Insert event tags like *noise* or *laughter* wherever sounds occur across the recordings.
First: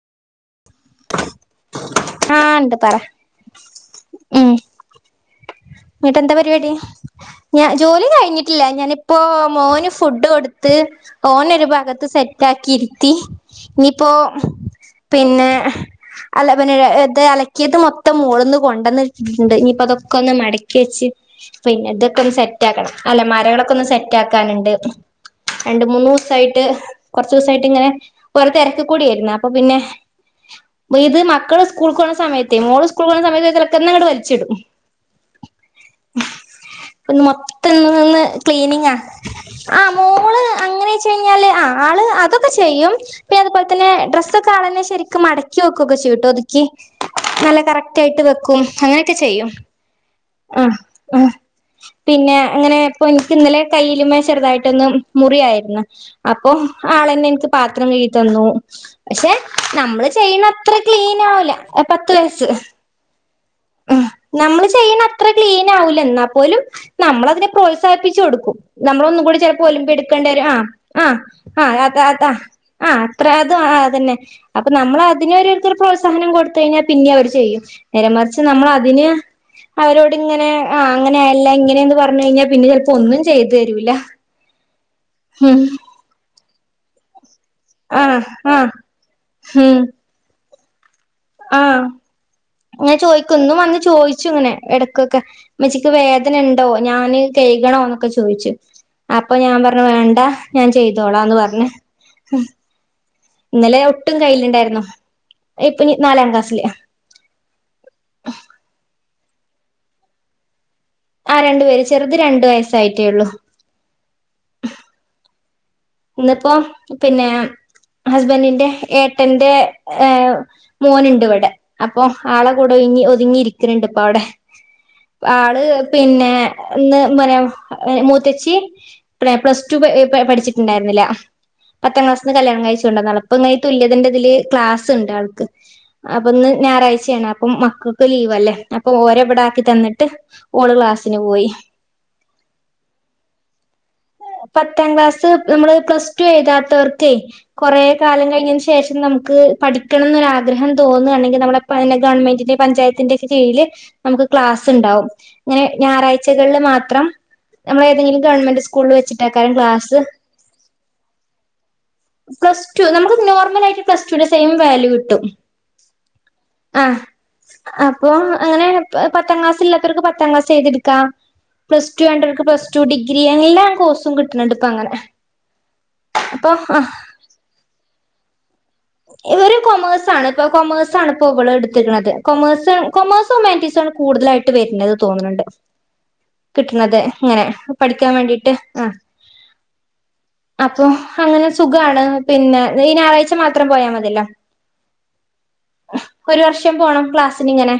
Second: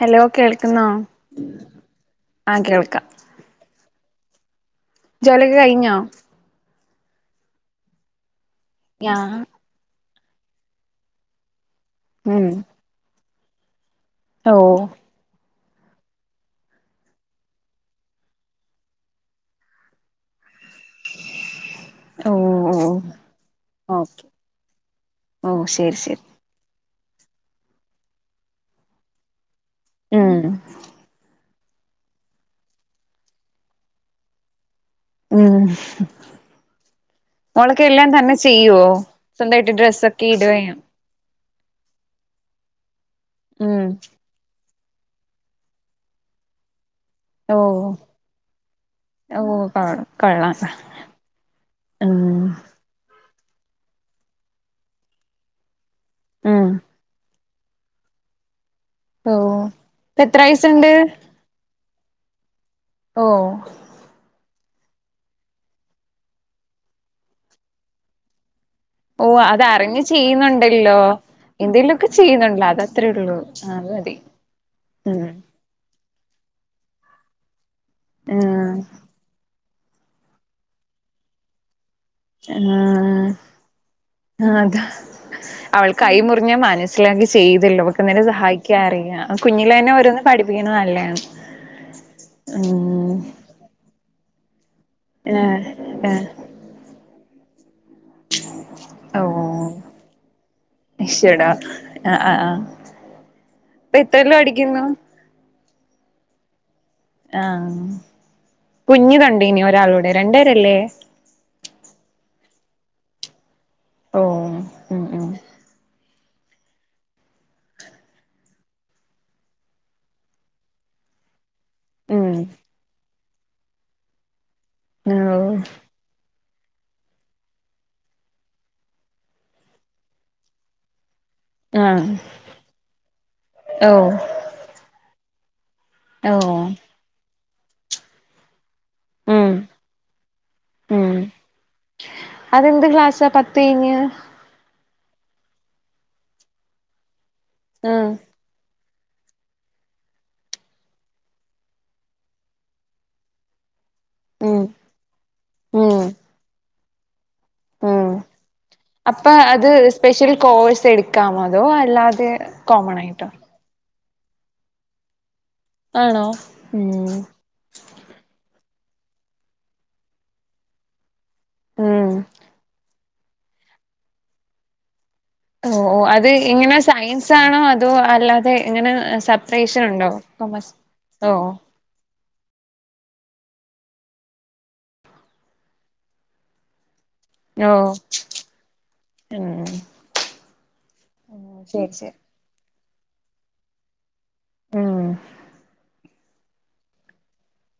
Hello കേൾക്കുന്നോ ആഹ് ഇണ്ട് പറ ഉം ജോലിക്കെ കൈ എന്നട്ട് എന്താ പരിപാടി ഞാൻ ജോലി കഴിഞ്ഞിട്ടില്ല ഞാ ഞാനിപ്പോ മോന ഫുഡ് കൊടുത്ത് ഓനൊരു ഭാഗത്ത് സെറ്റാക്കിയിരുത്തി ഇനിയിപ്പോ ഓഹ് പിന്നെ അല പിന്നെത് അലക്കിയത് മൊത്തം മോളന്ന് കൊണ്ടന്നിട്ടിട്ടുണ്ട് ഇനിയിപ്പ അതൊക്കെ ഒന്ന് മട ക്കിവച്ച് പിന്നെ ഇതൊക്കെ ഓ ഒന്ന് സെറ്റ് ഓ ആക്കണം അലമാരകളൊക്കൊന്ന് ഓക്കെ സെറ്റാക്കാനുണ്ട് ഓ രണ്ട് ശരി മൂന്ന് ശരി ദിവസായിട്ട് കുറച്ചവസായിട്ട് ഇങ്ങനെ ഓര തിരക്ക്ക്കൂടായിരുന്ന് അപ്പൊ പിന്നെ ഉം ഇത് മക്കള് സ് സ്കൂൾക്ക് പോണ സമയത്തെ മോള് സ്കൂള് പോണ സമയത്ത് തൊക്കെ അങ്ങട് വലിച്ചിടും ഉം പി മോളൊക്കെ എല്ലാം മൊത്തംന്ന് തന്നെ ചെയ്യുവോ ക്ലീനിങ്ങ സ്വന്തമായിട്ട് ആ ഡ്രസ്സൊക്കെ മോള് ഇടുകയും അങ്ങനെ പറഞ്ഞല് ആള് അതൊക്കെ ചെയ്യും പിന്നെ അത്പോലെ ഉം തന്നെ ഡ്രസ്സ്‌ കളഞ്ഞ് ശരിക്ക് മടക്കി വക്കുവൊക്കെ ചെയ്യുട്ടോ ഒതുക്കി നല്ല ഓ കറക്റ്റ് ആയിട്ട് വെക്കും അങ്ങനെയൊക്കെ ചെയ്യും. ആഹ് കഴ. ആഹ് ആഹ് പിന്നെ അങ്ങനെ. അപ്പൊ എനിക്ക് ഇന്നലെ കയ്യില്മേചെറുതായിട്ടൊന്ന് മുറിയായിരുന്നു അപ്പൊ. ഉം ആളന്നെ എനിക്ക് പാത്രം കഴികി തന്നു പക്ഷെ ഓ നമ്മള് ഇപ്പ എത്ര ചെയ്യണ അത്ര വയസുണ്ട് ക്ലീൻ ആവൂല ആഹ് പത്ത് വയസ്സ്. ഓഹ്. നമ്മള് ചെയ്യണ അത്ര ക്ലീൻ ആഹ്‌ നമ്മൾ ചെയ്യുന്ന അത്ര ക്ലിനാവൂല എന്നാൽ പോലും നമ്മളതിനെ പ്രോത്സാഹിപ്പിച്ചു കൊടുക്കും. നമ്മളൊന്നും ഓ കൂടി ചെലപ്പോ ഒലിമ്പി അതറിഞ്ഞ് എടുക്കേണ്ടി വരും ആഹ് ചെയ്യുന്നുണ്ടല്ലോ ആഹ് ആഹ് എന്തേലുമൊക്കെ അ ചെയ്യുന്നുണ്ടല്ലോ അത് ആഹ് അത്രേ അത്ര ഉള്ളൂ അത് അതന്നെ. മതി അപ്പൊ നമ്മൾ ഉം അതിനരു പ്രോത്സാഹനം കൊടുത്തഴിഞ്ഞാൽ പിന്നേം അവർ ചെയ്യും നേരമറിച്ച് നമ്മള ആഹ് അതിന അവരോട് ഇങ്ങനെ ആ അങ്ങനെയല്ല ഇങ്ങനെയന്ന് പറഞ് പറഞ്ഞഴിഞ്ഞാ പിന്നെ ചെലപ്പോ ഒന്നും ആഹ് ചെയ്തരൂല ആഹ് അതാ ഉഹ്. അവൾക്ക് കൈ മുറിഞ്ഞ മനസ്സിലാക്കി ചെയ്തല്ലോ ആ അവക്ക്ന്നെന്നെ ആ സഹായിക്കാൻ അറിയാം. കുഞ്ഞിലേന്നെ ഓരോന്ന്. പഠിപ്പിക്കുന്നത് നല്ലാണ് ആഹ് ങ്ങനെ ചോയ്ക്കും ന്നും വന്ന് ചോയിച്ച് ഇങ്ങനെ എട. കൊക്കെ ഏഹ് മ്മച്ചിക്ക് ഏഹ് വേദന ഉണ്ടോ ഞാന് കഴ്കണോ ചോയിച്ചു അപ്പൊ ഞാൻ ഓഹ് പറഞ്ഞു വേണ്ട ഞാൻ ചെയ്തോളാന്ന് ഈശ്വടാ പറഞ്. ആഹ് ആഹ് ആഹ് ഇന്നലെ ഇപ്പൊ ഒട്ടും എത്രേല് കയ്യിലുണ്ടായിരുന്നു. പഠിക്കുന്നു ഇപ്പൊ നാലാം ക്ലാസ്സില ആഹ് കുഞ്ഞ് കണ്ടീനി ഒരാളുടെ രണ്ടേരല്ലേ. ആ രണ്ടു പേര് ചെറുത് രണ്ടു വയസ്സായിട്ടേള്ളു. ഓഹ് ഉം ഉം ഇന്നിപ്പോ പിന്നെ. ഹസ്ബന്റിന്റെ ഏട്ടന്റെ ഏഹ് മോന്ണ്ട് ഇവിടെ. അപ്പൊ ഉം ആളെ കൂടെ ഒര്ങ്ങി ഒതുങ്ങി ഇരിക്കുന്നുണ്ട് ഇപ്പൊ അവിടെ ഓഹ് ആള് പിന്നെ. ന്ന് എ മ മൂത്തച്ചി പ്ല പ്ലസ് ടു പഠിച്ചിട്ടുണ്ടായിരുന്നില്ല. പത്താം ആഹ് ക്ലാസ്സിൽന്ന് കല്യാണം കഴ്ച്കൊണ്ടന്നതാ ഇപ്പ ഇങ്ങന തുല്യതിന്റെ ഓഹ് ഇതില് ക്ലാസ് ഇണ്ട് ആൾക്ക്. അപ്പൊന്ന് ഓഹ് ഞായറാഴ്ചയാണ് അപ്പം മക്കക്ക് ലീവ് അല്ലേ. അപ്പൊ ഓരോവിട ഉം ആക്കി തന്നിട്ട് ഓള് ക്ലാസ്സിന് പോയി. എന്ത് ക്ളാസ് പത്തഴിഞ്ഞ്. പത്താം ക്ലാസ്സ് നമ്മള് പ്ലസ് ടു എഴുതാത്തോർക്ക് കൊറെ ഉം കാലം കഴിഞ്ഞ്. ശേഷം നമുക്ക് പഠിക്കണം എന്നൊരാഗ്രഹം തോന്നണെങ്കി നമ്മള പിന്നെ ഗവൺമെന്റിന്റെ പഞ്ചായത്തിന്റെ ഒക്കെ കീഴില്. നമുക്ക് ഉം ക്ലാസ് ഉണ്ടാവും ങ്ങനെ ഉം ഞായറാഴ്ചകളിൽ മാത്രം. ഉം നമ്മളഏതെങ്കിലും ഗവൺമെറ്കൂളിൽ അപ്പൊ വെച്ചിട്ടാക്കാരം അത് ക്ലാസ്. സ്പെഷ്യൽ കോഴ്സ് എടുക്കാമോ അതോ അല്ലാതെ കോമൺ ആയിട്ടോ? പ്ലസ്ടു ടെ സെയിം വാല്യൂ കിട്ടും. ആണോ ഉം ആഹ് അപ്പൊ അങ്ങനെയാണ് പത്താം ക്ലാസ് ല്ലാത്തോർക്ക് പത്താം ക്ലാസ് എഴുതിടുക്കാം. പ്ലസ് ഉം ടുവേണ്ടവർക്ക് പ്ലസ് ടു ഡിഗ്രി എല്ലാം കോഴ്സും കിട്ടുന്നുണ്ട് പ്പ അങ്ങനെ. ഓഹ് ഓഹ് അ ഇത് അപ്പൊ ഇങ്ങനെ ആഹ് സയൻസ് ആണോ അതോ അല്ലാതെ ഇങ്ങനെ സെപറേഷൻ ഉണ്ടോ കൊമേഴ്സ്. തണുപ്പോ ഓ *unintelligible* ട്ത്ത്ക്ക്ണത്. കൊമേഴ്സ് കൊമേഴ്സൊ ഹുമാറ്റിസാണ് കൂടുതലായിട്ട് വര്ണത് തോന്ന്ണ് ണ്ട്. കിട്ട്ണത് ഇങ്ങനെ ഓ പഠിക്കാൻ വേണ്ടിട്ട് ആഹ്. ഉം അപ്പൊ അങ്ങനെ ശരി സുഖാണ് ശരി പിന്നെ ഈ ഞായറാഴ്ച മാത്രം പോയാ മതില്ലോ. ആഹ്. പ്പം ഒരു വർഷം പോണം ക്ലാസിന് ഇങ്ങനെ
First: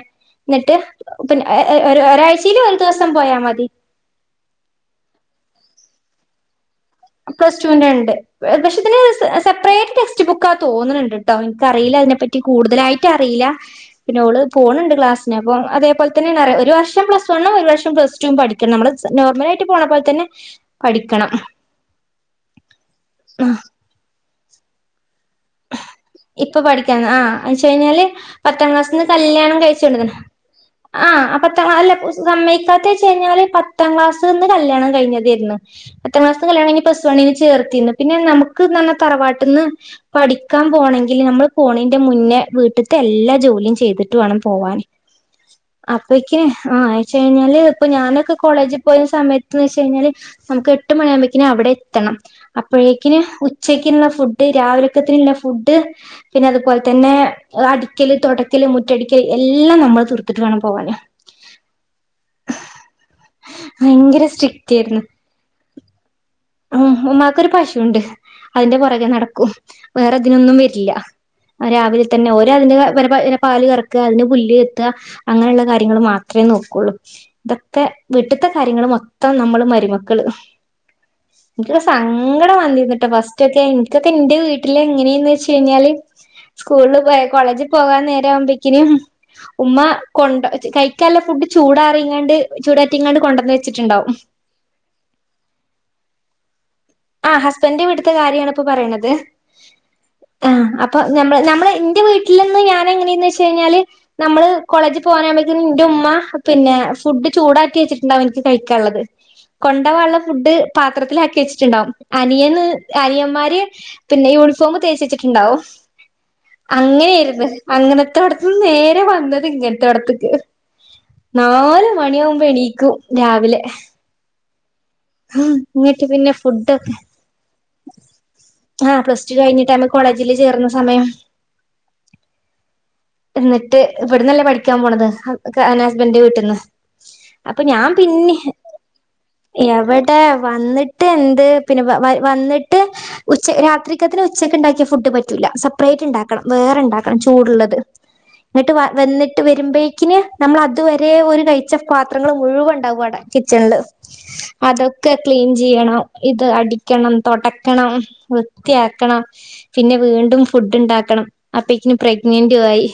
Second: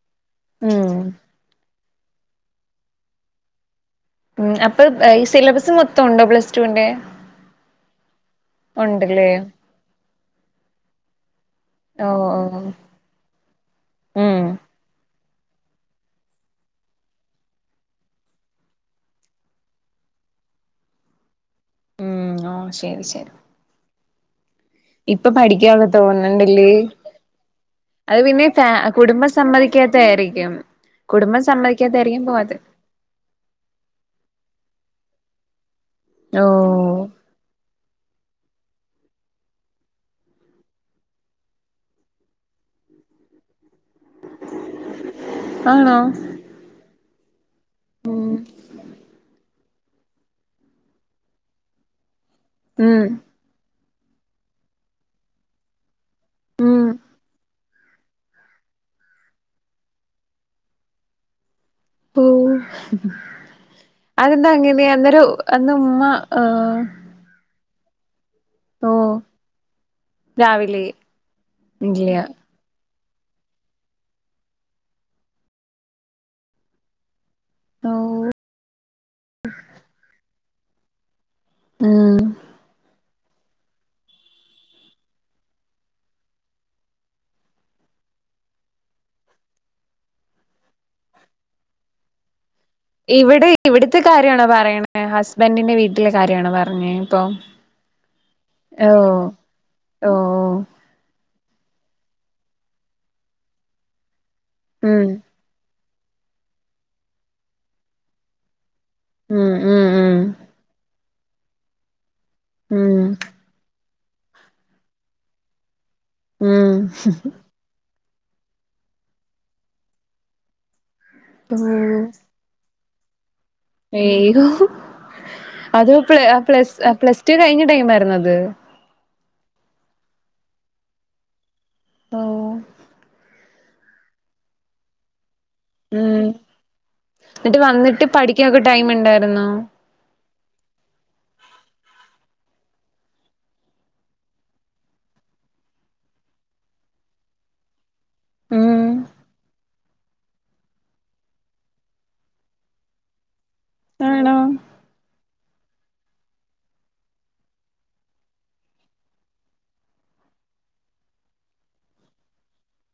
എന്നിട്ട് ഉം പിന്നെ ഏ ഒരാഴ്ചീൽ ഒരു ദിവസം പോയാ മതി ഉം അപ്പൊ ഈ സിലബസ് മൊത്തം ഉണ്ടോ പ്ലസ് റ്റു ന്റെ. പ്ലസ് റ്റുന്റെ ഉണ്ട് പക്ഷെ ഇതിന് സെപ്പറേറ്റ് ടെക്സ്റ്റ് ബുക്കാ തോന്ന്ണ് ണ്ട്ട്ടോ ഇന്ക്കറിയില്ല ഓ അയ്നെപ്പ റ്റി ഓ കൂടുതലായിട്ട് അറീല്ല പിന്നെ ഓള് ഉം പോണ് ണ്ട് ക്ലാസ് ന് അപ്പോ അതേപോൽത്തന്നേണ് അറിയാ ഒരു വർഷം പ്ലസ് വണ്ണും ഒരു വർഷം പ്ലസ് ടും പഠിക്കണം നമ്മൾ നോർമലായിട്ട് പോണ പോൽതന്നെ പഠിക്കണം ഓഹ് ശരി ശരി അഹ് ഇപ്പൊ പഠിക്കാനൊന്നും ഇപ്പൊ തോന്ന്ണില്ലേ പഠിക്കാ ആ എന്ന് വെച്ച് കഴിഞ്ഞാല് അത് പിന്നെ ഫാ പത്താം ക്ലാസ്സിന്ന് കുടുംബം കല്യാണം കഴിച്ചു കൊണ്ടന്നാ സമ്മതിക്കാത്തായിരി ക്ക്യും ആഹ് അപ്പൊ തോ അല്ല സമ്മേയ്ക്കാത്ത്ച്ചഴ്ഞ്ഞാല് പ പത്താം ക്ലാസ്ന്ന് കല്യാണം കഴിഞ്ഞതേര്ന്ന് പത്താം ക്ലാസ്സ്‌ന്ന് കല്യണം കഴിഞ്ഞ് പ്ലസ് ഓ പ്ലസ് വൺന് ചേർത്തിര്ന്ന് പിന്നെ നമുക്ക്ന്ന്റഞ്ഞ തറവാട്ട്ന്ന് പഠിക്കാൻ പോണെങ്കില് നമ്മള് പോണിന്റെ മുന്നേ വീട്ട്ത്തെ എല്ലാ ജോലിം ചെയ്ത് ട്ട് വാണം പോവാന് ആണോ അപ്പെയ്ക്ക് ആഹ് അയച്ചഴിഞ്ഞാല് ഇപ്പൊ ഉം ഞാനൊക്കെ കോളേജ് പോയിന്ന സമയത്ത്ന്ന് വെച്ച് കഴിഞ്ഞാല് നമുക് എട്ട് മണിയാകുമ്പേഴ്ക്ക്ന് അവിടെ എത്തണം ഉം അപ്പോഴേക്കിന് ഉച്ചയ്ക്ക്ള്ള ഫുഡ് രാവിലക്കത്തിന്ള്ള ഫുഡ് പിന്നെ അതുപോലെ ഉം തന്നെ അടിക്കല്, തൊടക്കല്, മുറ്റടിക്കല് എല്ലാം നമ്മള് തീർത്തിട്ട് വേണം പോവാന് പ്പോ ഭയങ്കര അതെന്താ സ്ട്രിക്റ്റ് അങ്ങനെ അന്നേരം അന്ന് ഉമ്മ ഏഹ് ഉം ഉമ്മാക്കൊരു പശുണ്ട് അയിന്റെ ഓ പൊറകെ നടക്കും വേറെതിനൊന്നും രാവിലെ വരില്ല രാവിലെ ഇല്ല തന്നെ ഓ അതിന്റെതാ പിന്നെ പാല് കറക്ക അതിന് പുല് ചെത്ത അങ്ങനെയുള്ള കാര്യങ്ങൾ മാത്രേ നോക്കുള്ളൂ ഇതൊക്കെ ഓ വീട്ട്ത്തെ കാര്യങ്ങൾ മൊത്തം നമ്മള് മരുമക്കള് ഇൻക്കൊക്കെ ഉം സങ്കടം വന്നിര്ന്ന്ട്ടോ ഫസ്റ്റ്ക്കെ ഇൻക്കൊക്കെ ഇന്റെ വീട്ടില് എങ്ങനെയെന്ന് വെച്ച് കഴിഞ്ഞാല് സ്കൂൾള് പോ കോളേജ് പോകാൻ നേര ആവുമ്പേയ്ക്ക്ന് ഉമ്മ കൊണ്ടാ കഴിക്കാല്ലെ ഫുഡ് ചൂടാറിങ്ങാണ്ട് ചൂടാറ്റിങ്ങാണ്ട് കൊണ്ടന്ന് വെച്ചിട്ട്ണ്ടാവും *unintelligible* ണ് പറീണ് എഹ് ഹസ്ബൻഡിൻ്റെ വീട്ടിലെ കാര്യണോ പറഞ്ഞേ ഇപ്പൊ ആഹ് ഹസ്ബൻന്റെ വീട്ട്ത്തെ കാര്യണിപ്പൊ പറീണത് ഓ ഓ ആഹ് അ പ്പൊ ഞമ്മ്ള് ഞമ്മള് ഇന്റെ വീട്ടിൽ നിന്ന് ഞാൻ എങ്ങനേയ്ന്ന് വെച്ച് കഴിഞ്ഞാല് ഞമ്മള് കോളേജ് ഉം പോകാനാവുമ്പേ ത്തിന് ഇന്റെ ഉമ്മ പിന്നെ ഫുഡ് ചൂടാക്കി വെച്ചിട്ടുണ്ടാവും ഇനിക്ക് കഴിക്കാള്ളത് ഉം ഉം കൊണ്ടവാള്ള ഉം ഫുഡ് പാത്രത്തിലാക്കി വെച്ച്ട്ട്ണ്ടാവും അനിയന് ഉം അനിയന്മാര് പിന്നെ യൂണിഫോം തേച്ച് വെച്ചിട്ടുണ്ടാവും ഉം അങ്ങനേര്ന്ന് അങ്ങനത്തോട്ത്ത്ന്ന് നേരെ വന്നത് ഇങ്ങനത്തോട്ത്ത് ക്ക് നാല് ഓ മണിയാവുമ്പോ എണീക്കും രാവിലെ ഏയ് അത് ഇങ്ങട്ട് പ്ല പിന്നെ അഹ് പ്ലസ് ഫുഡൊക്കെ അഹ് പ്ലസ് ടു കഴിഞ്ഞ ടൈംമായിരുന്നോ അത് ആഹ് പ്ലസ് ടു കഴിഞ്ഞട്ട് അന്ന് കോളേജില് ചേർന്ന സമയം ഓഹ് ഇന്ന്ട്ട് ഇവട്ന്നല്ലേ പഠിക്കാൻ പോണത് ഒക്കെ അങ്ങനെ ഹസ്ബൻഡിന്റെ ഉം വീട്ട്ന്ന് അപ്പൊ ഞാൻ പിന്നിം ടൈമ് ഇണ്ടായിരുന്നോ ട്ടാ വന്നിട്ട് എന്ത് പിന്നെ വ വ വന്നിട്ട് ഉച്ച രാത്രിക്കത്തിന് ഉച്ചക്ക് ഇണ്ടാക്കിയ ഫുഡ് പറ്റൂല്ല സപ്പറേറ്റ് ഇണ്ടാക്കണം വേറെണ്ടാക്കണം ചൂടുള്ളത് ഇങ്ങട്ട് ഉം വ വന്നിട്ട് വരുമ്പേഴ്ക്കിന് നമ്മള് അതുവരെ ഒര് കഴിച്ച പാത്രങ്ങള് മുഴുവൻ ഇണ്ടാവും അടെ കിച്ചൺല് ആണോ അതൊക്കെ ക്ലീൻ ചെയ്യണം ഇത് അടിക്കണം തൊടക്കണം വൃത്തിയാക്കണം പിന്നെ വീണ്ടും ഫുഡ് ഇണ്ടാക്കണം അപ്പെക്കിന് പ്രഗ്നന്റെയും ആയി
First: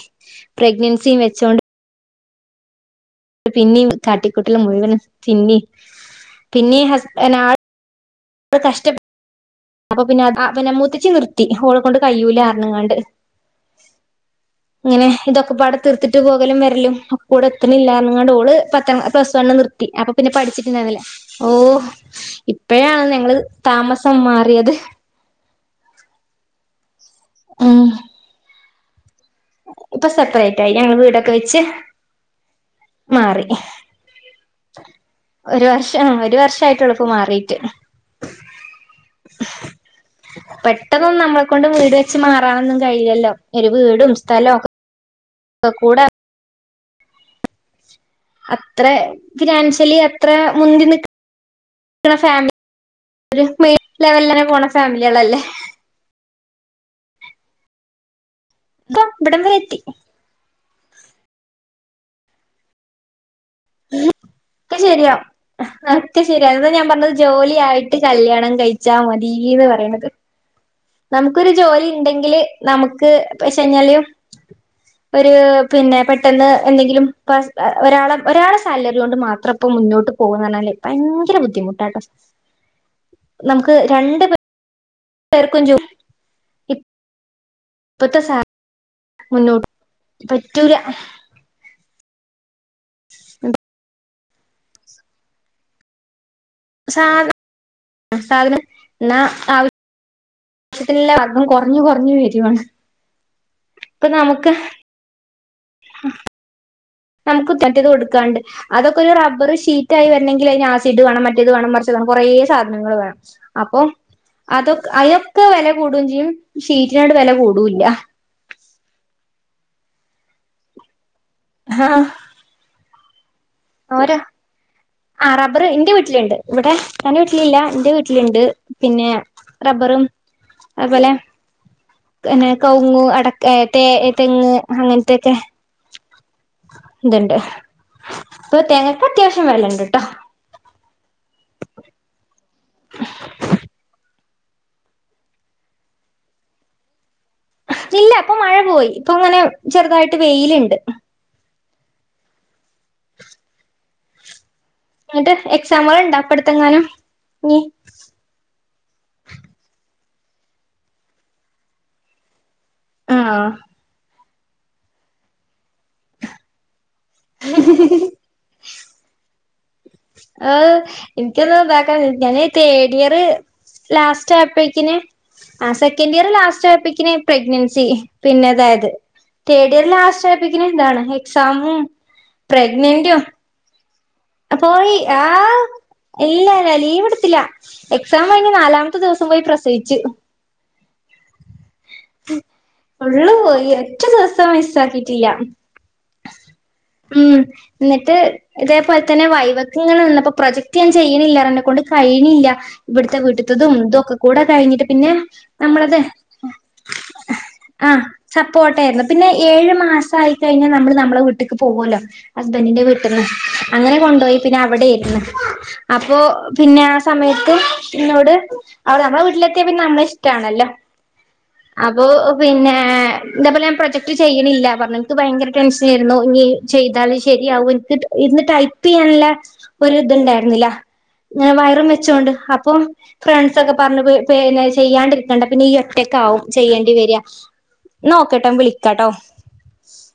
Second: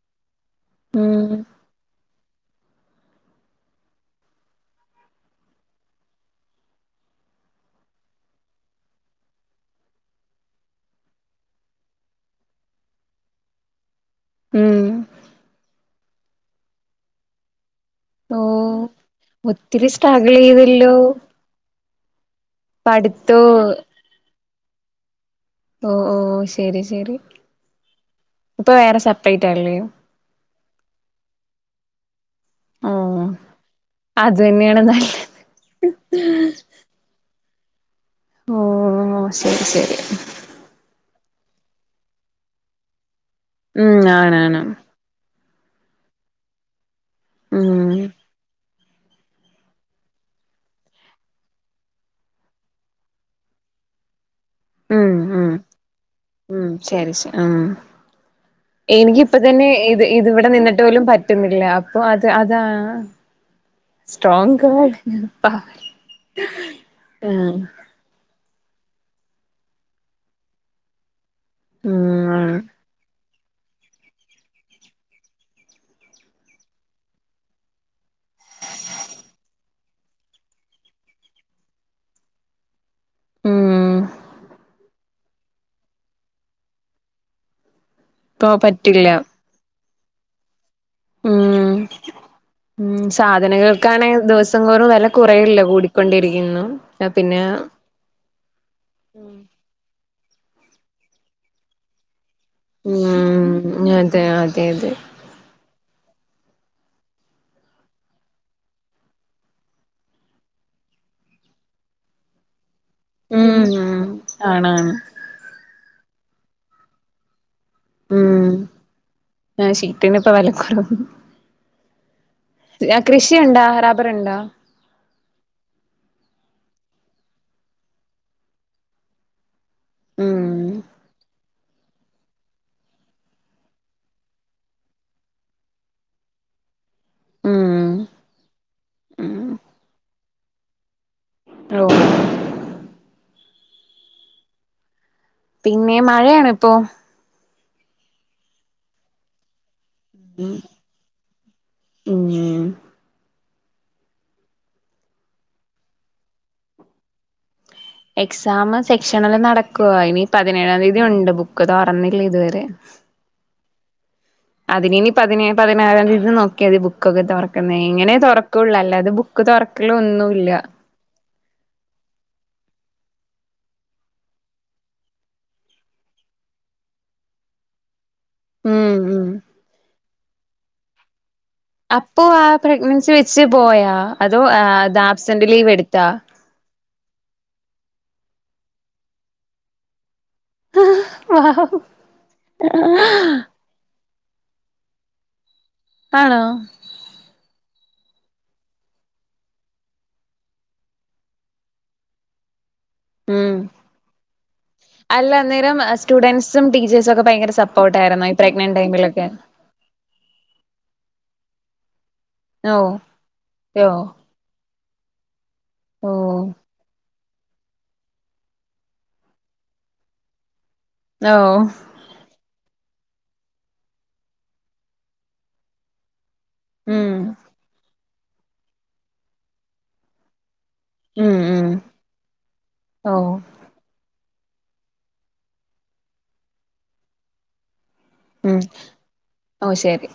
പ്രഗ്നൻസിയും ഉം വെച്ചോണ്ട്- പിന്നീ കാട്ടിക്കൂട്ടൽ മുഴുവനും പിന്നേം പിന്നേം ഹസ് ആൾ- നമ്മള് കഷ്ടപ്പെ- അപ്പൊ പിന്നെ അ മൂത്തച്ചി നിർത്തി ഓളെ കൊണ്ട് കയ്യൂലാ പറങ്ങാണ്ട് ഉം ഇങ്ങനെ ഇതൊക്കെ പാടെ തീർത്തിട്ട് പോകലും വരലും ഒക്കൂകൂടെ എത്തണില്ലാന്ന്‌ എങ്ങാണ്ട് ഓ ഓള് പത്താംക്ലാസ് പ്ലസ്‌ വൺ നിർത്തി ഒത്തിരി അപ്പ പിന്നെ സ്ട്രഗിൾ ചെയ്തല്ലോ പഠിച്ചിട്ടുണ്ടാവില്ല ഓഹ് ഇപ്പഴാണ് ഞങ്ങള് പഠിത്തോ താമസം മാറിയത് ഓഹ് ഓഹ് ശരി ശരി ഉം ഇപ്പൊ വേറെ സപ്രെറ്റായില്ലേ ഇപ്പൊ സപ്രെറ്റായി ഞങ്ങള് വീടൊക്കെ വെച്ച്- ഓ മാറി അത് തന്നെയാണ് നല്ലത് ഒരുഒരു വർഷം ഒരു വർഷമായിട്ട് എള്ളുപ്പം മാറീട്ട് ഓഹ് ശരി ശരി പെട്ടെന്നൊന്നും നമ്മളെ കൊണ്ട് വീട് വെച്ച് മാറാനൊന്നും കഴിയില്ലല്ലൊ ഒരു ഉം വീടും ആണാണ് സ്ഥലൊക്കെ- ഓഹ് കൂടെ- ആഹ് അത്ര ഫിനാൻഷ്യലി അത്ര മുന്തി നിക്ക- ഒരു പക്ഷെ ഫാമിലി ഒരു മീഡിയം ലെവലന്നെ പോണ ഉം ഫാമിലികളല്ലേ ഉം ഉം ശരി ശരി എനിക്ക് ഇപ്പൊ ഇവിടം വരെ തന്നെ എത്തി ഇത്- ഇതിവിടെ നിന്നിട്ട് പോലും പറ്റുന്നില്ല അപ്പൊ അത് അതാ- സ്ട്രോങ് ഒക്കെ ഗേൾ ശരിയാ പവർ ഒക്കെ ശരിയാ അതാ ഞാൻ പറഞ്ഞത് ആഹ് ജോലിയായിട്ട്- ട്ട് കല്ല്യാണം കഴിച്ചാ മതീന്ന് പറയ്ണത് നമുക്കൊരു ജോലിയിണ്ടങ്കില് ഉം നമുക്ക്- പൈസ ഇല്ലാഞ്ഞും ഒരു പിന്നെ പെട്ടെന്ന് എന്തെങ്കിലും ഒരാളെ- ഒരാളെ സാലറി കൊണ്ട് മാത്രം ഇപ്പം മുന്നോട്ട് പോവാന്ന് പറഞ്ഞാല് ഭയങ്കര ബുദ്ധിമുട്ടാട്ടോ നമുക്ക് ഉം രണ്ട് പേർക്കും ജോലി- ഇപ്പഴത്തെ സാലറി- ഓഹ് പറ്റില്ല മുന്നോട്ട് പറ്റൂല ഉം ഉം സാധനങ്ങൾക്കാണെ ദിവസ- ന്തോറും വില കൊറയല്ലെ കൂടി കൊണ്ടിരിക്കുന്നു സാധ സാധനം എന്ന ആവശ്യ *unintelligible* എല്ലാതും കൊറഞ്ഞ് കൊറഞ്ഞ് വരുവാണ് ഉം ഇപ്പൊ അതെ നമുക്ക് അതെ അതെ നമുക്ക് മറ്റേത് കൊടുക്കാണ്ട് അതൊക്കെ ഒരു റബ്ബറ് ഷീറ്റായി വെരണങ്കിൽ ആ ഷിറ്റ് വേണം മറ്റേത് വേണം മറിച്ചേത് വേണം കൊറേ സാധനങ്ങൾ വേണം അപ്പൊ ഉം അതൊ ആണാണ് അതൊക്കെ വെല കൂടുംചെയ്യും ഷീറ്റിനാണ്ട് വെല കൂടുവോയില്ല ഉം ആ ചിക്കനു ഇപ്പ വിലക്കുറവ് ആഹ് കൃഷിയുണ്ടോ റബ്ബറുണ്ടോ ആ റബ്ബറ് എന്റെ വീട്ടിലിണ്ട് ഇവിടെ ഇക്കാന്റെ വീട്ടിലില്ല എന്റെ വീട്ടിലുണ്ട് പിന്നെ- റബ്ബറും ഉം അതു പോലെ- പിന്നെ കവുങ് അടക്ക തെങ്ങ് അങ്ങനത്തെയൊക്കെ ഇത്ണ്ട് ഉം പ്പതേങ്ങക്ക് അത്യാശം വെലണ്ട് ട്ടൊ ണ്ടോ പിന്നെ മഴയാണ് പ്പൊ ഇല്ല പ്പമഴ പോയി ഇപ്പങ്ങനെ ചെറ്തായിട്ട് ഉം വെയില്ണ്ട് ഉം ന്നട്ട് എക്സാമൾണ്ടാ പട്ത്തെങ്ങാനും ഞി എക്സാം സെക്ക്ഷനെല്ലാം നടക്കൊ ഇനിപതിനേഴാം തിയ്യതിണ്ട് ബുക്ക് തൊറന്നില്ല ഇത് വരെ ആഹ് അതിനിപതിനേ പതിനാറാ തീയതി നോ ക്യാതി ബുക്കൊക്കെ തൊറക്ക്ന്നേ ഇങ്ങനെ തൊറ കൊള്ളു അല്ലാതെ ബു ക്ക് തൊറക്കലു ആഹ് എൻക്യത് വേഗൺ ഞാന് തേഡിയറ് ലാസ്റ്റായപ്പക്കിന് ആഹ് സെക്കന്റിയർ ലാസ്റ്റായപക്ക്ന് പ്രഗ്നൻസി പിന്നെതെയത് ഉം ഉം തേഡിയർ ലാസ്റ്റായപ്പിക് നും താണ് എക്സാമും അപ്പോ ആഹ് പ്രഗ്നൻസി പ്രഗ്നന്റും വെച്ച് പോയാ അതോ പോയി അത് ആബ്സെന്റ് ആഹ് ലീവ് എടുത്താ ഇല്ലേല ലീവ്ട്ത്തില്ല എക്സാം കഴിഞ് നാലാംത്തെ ദ്‌വസം പോയി പ്രസവിച്ചു ഉള്ളു പോയി റ്റദിവസം മിസ്സാക്കിറ്റില്ല ആണോ ഉം ന്നിട്ട് ഇതേപോലെ തന്നെ വൈവക്ക്ങ്ങനെ നിന്നപ്പോ പ്രൊജക്ട് ഞാചെയ്യ്ണില്ല റന്നെ കൊണ്ട് കയ്ണില്ല ഇവ്ട്ത്തെ ഉം വീട്ട്ത്തതും തൊക്കെ കൂടെ കഴിഞ്ഞിട്ട് പിന്നെ അല്ല അന്നേരം നമ്മളത് സ്റ്റുഡൻസും ടീച്ചേഴ്സും ഒക്കെ ഭയങ്കര ആഹ് സപ്പോർട്ടായിരുന്നോ ഈ പ്രഗ്നന്റ് സപ്പോർട്ടേര്ന്നു പിന്നെ ടൈമിലൊക്കെ ഏഴ് മാസായി കയ്ഞ്നമ്മള് നമ്മളെ വീട്ട്ക്ക് പോവൊല്ലോ ഹസ്ബൻഡിന്റെ ഓ വീട്ട്ന്ന് അങ്ങനെ യോ കൊണ്ടോയി പിന്നെ അവടേർന്ന് ഓ അപ്പൊ പിന്നെ ആഹ് സമയത്തും ഇന്നോട് അവടെ നമ്മളെ വീട്ട്ലെത്തിയാ പിന്നെ നമ്മള ഷ്ടാണല്ലോ ഓ അപ്പൊ പിന്നെ തെപോലെം പ്രൊജക്ട് ചെയ്യ്ണില്ല പറഞ്ഞു ൻക്ക് ഭയങ്കര ടെൻഷനേര്ന്നു ഞ്ഞി ചെയ്താല് ഉം ശരിയാവോ ൻക്ക്ത് ഇര്ന്ന് ടൈപ്പിയ്യാൻള്ളെ ഒര് ത്ണ്ടായിര്ന്നില ഉം ങ്ങനെ ഉം വയറും വെച്ചോണ്ട് അപ്പോം ഓ ഫ്രൺ സൊക്കെ പർനു വ് പേ ന്ന ചെയ്യാണ്ടി ര്ക്കണ്ട പിന്നീ യൊറ്റക്കാവും ചെയ്യേണ്ടിവര്യ ന്നാ ഓകെട്ടൊ ഉം വിളിക്കാട്ടോ ഓ ശെരി